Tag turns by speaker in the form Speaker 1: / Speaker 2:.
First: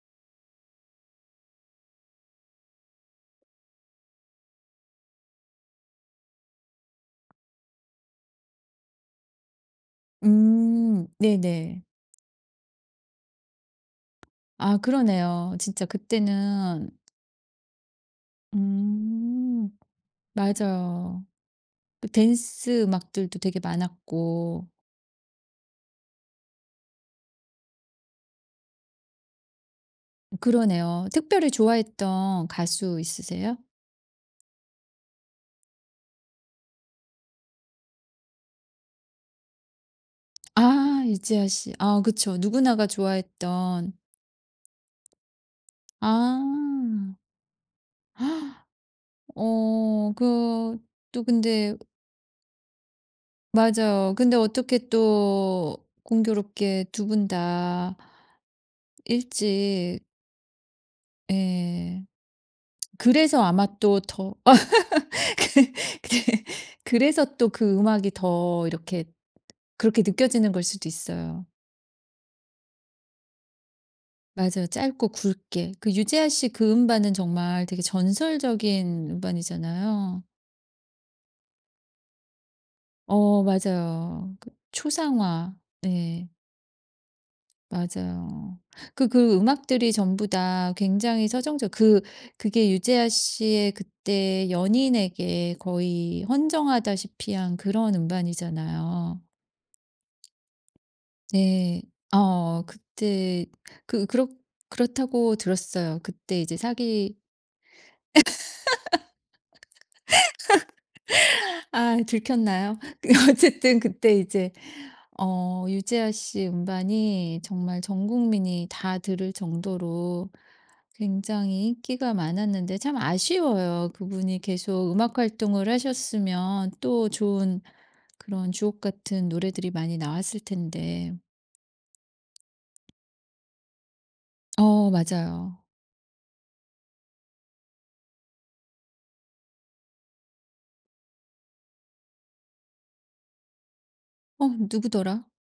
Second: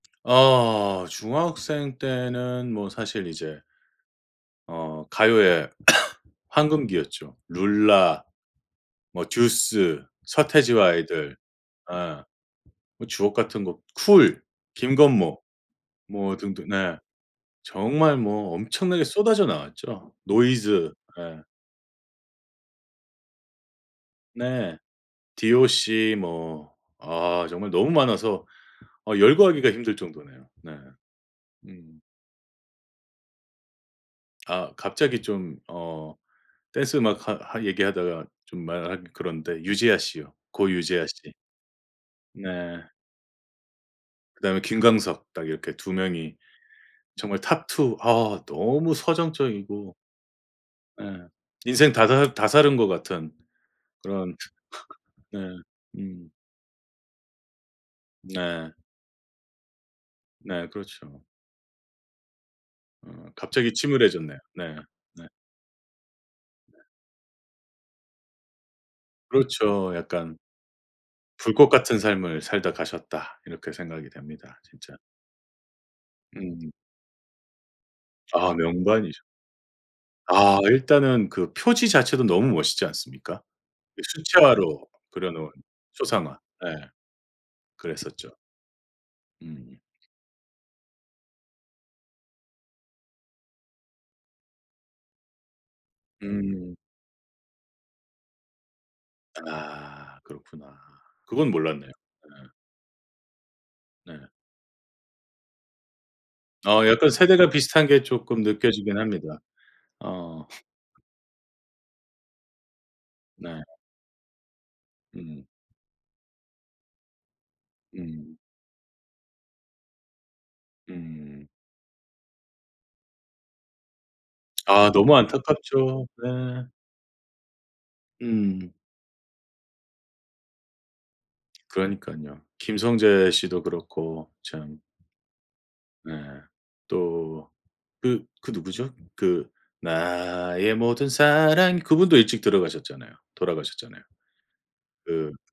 Speaker 1: 아 중학생 때는 뭐 사실 이제 어 가요의 황금기였죠. 룰라 뭐 듀스, 서태지와
Speaker 2: 음.
Speaker 1: 아이들
Speaker 2: 네네.
Speaker 1: 예. 뭐 주옥 같은 거 쿨,
Speaker 2: 아
Speaker 1: 김건모
Speaker 2: 그러네요. 진짜
Speaker 1: 뭐 등등
Speaker 2: 그때는
Speaker 1: 네. 정말 뭐 엄청나게 쏟아져
Speaker 2: 음.
Speaker 1: 나왔죠. 노이즈
Speaker 2: 맞아요.
Speaker 1: 예.
Speaker 2: 대 댄스 음악들도 되게 많았고
Speaker 1: 네. 디오씨 뭐 아 정말 너무 많아서 어 열거하기가 힘들
Speaker 2: 으
Speaker 1: 정도네요. 네.
Speaker 2: 그러네요. 특별히
Speaker 1: 음.
Speaker 2: 좋아했던 가수 있으세요?
Speaker 1: 아 갑자기 좀 어 댄스 음악 하 하 얘기하다가 좀 말하기 그런데 유재하씨요. 고
Speaker 2: 아
Speaker 1: 유재하씨.
Speaker 2: 유재하씨. 아 그쵸. 누구나가
Speaker 1: 네.
Speaker 2: 좋아했던
Speaker 1: 그 다음에 김광석 딱 이렇게 2 명이
Speaker 2: 아.
Speaker 1: 정말 탑 2 아 너무 서정적이고
Speaker 2: 어 그 또
Speaker 1: 예.
Speaker 2: 근데
Speaker 1: 인생 다 살 다 살은 것 같은
Speaker 2: 맞아요.
Speaker 1: 그런
Speaker 2: 근데 어떻게
Speaker 1: 네.
Speaker 2: 또
Speaker 1: 음.
Speaker 2: 공교롭게 2 분 다
Speaker 1: 네.
Speaker 2: 일찍
Speaker 1: 네 그렇죠.
Speaker 2: 예.
Speaker 1: 음.
Speaker 2: 그래서 아마
Speaker 1: 갑자기
Speaker 2: 또 더
Speaker 1: 침울해졌네요. 네. 네.
Speaker 2: 그 네. 그래서 또 그 음악이 더 이렇게
Speaker 1: 그렇죠.
Speaker 2: 그렇게
Speaker 1: 약간
Speaker 2: 느껴지는 거 일수도 있어요.
Speaker 1: '불꽃 같은 삶을 살다 가셨다.' 이렇게 생각이 됩니다
Speaker 2: 맞아요
Speaker 1: 진짜.
Speaker 2: 짧고 굵게. 그 유재하씨
Speaker 1: 음.
Speaker 2: 그 음반은 정말 되게
Speaker 1: 아
Speaker 2: 전설적인
Speaker 1: 명반이죠.
Speaker 2: 음반이잖아요.
Speaker 1: 아 일단은 그 표지 자체도 너무 멋있지 않습니까?
Speaker 2: 어
Speaker 1: 그
Speaker 2: 맞아요. 그
Speaker 1: 수채화로 그려놓은
Speaker 2: 초상화. 네.
Speaker 1: 초상화. 예. 그랬었죠.
Speaker 2: 맞아요. 그 그
Speaker 1: 음.
Speaker 2: 음악들이 전부 다 굉장히 서정적 그 그게 유재하씨의 그때 연인에게 거의
Speaker 1: 음.
Speaker 2: 헌정하다시피 한 그런 음반이잖아요.
Speaker 1: 아 그렇구나. 그건
Speaker 2: 네.
Speaker 1: 몰랐네요. 네.
Speaker 2: 어. 그때 그
Speaker 1: 네.
Speaker 2: 그렇 그렇다고 들었어요. 그때 이제
Speaker 1: 어 약간
Speaker 2: 사기
Speaker 1: 세대가 비슷한 게 쪼끔 느껴지긴 합니다. 어.
Speaker 2: 아 들켰나요?
Speaker 1: 네.
Speaker 2: 어쨌든 그때 이제
Speaker 1: 음.
Speaker 2: 어 유재하 씨 음반이 정말 전
Speaker 1: 음.
Speaker 2: 국민이 다 들을 정도로
Speaker 1: 음.
Speaker 2: 굉장히 인기가 많았는데 참 아쉬워요. 그분이
Speaker 1: 아
Speaker 2: 계속
Speaker 1: 너무
Speaker 2: 음악 활동을
Speaker 1: 안타깝죠. 네.
Speaker 2: 하셨으면 또 좋은 그런
Speaker 1: 음.
Speaker 2: 주옥같은 노래들이 많이 나왔을텐데.
Speaker 1: 그러니깐요. 김성재 씨도 그렇고 참
Speaker 2: 어 맞아요.
Speaker 1: 네. 또 그 그 누구죠? 그 나의 모든 사랑 그 분도 일찍 들어가셨잖아요 돌아가셨잖아요.
Speaker 2: 어 누구더라?
Speaker 1: 그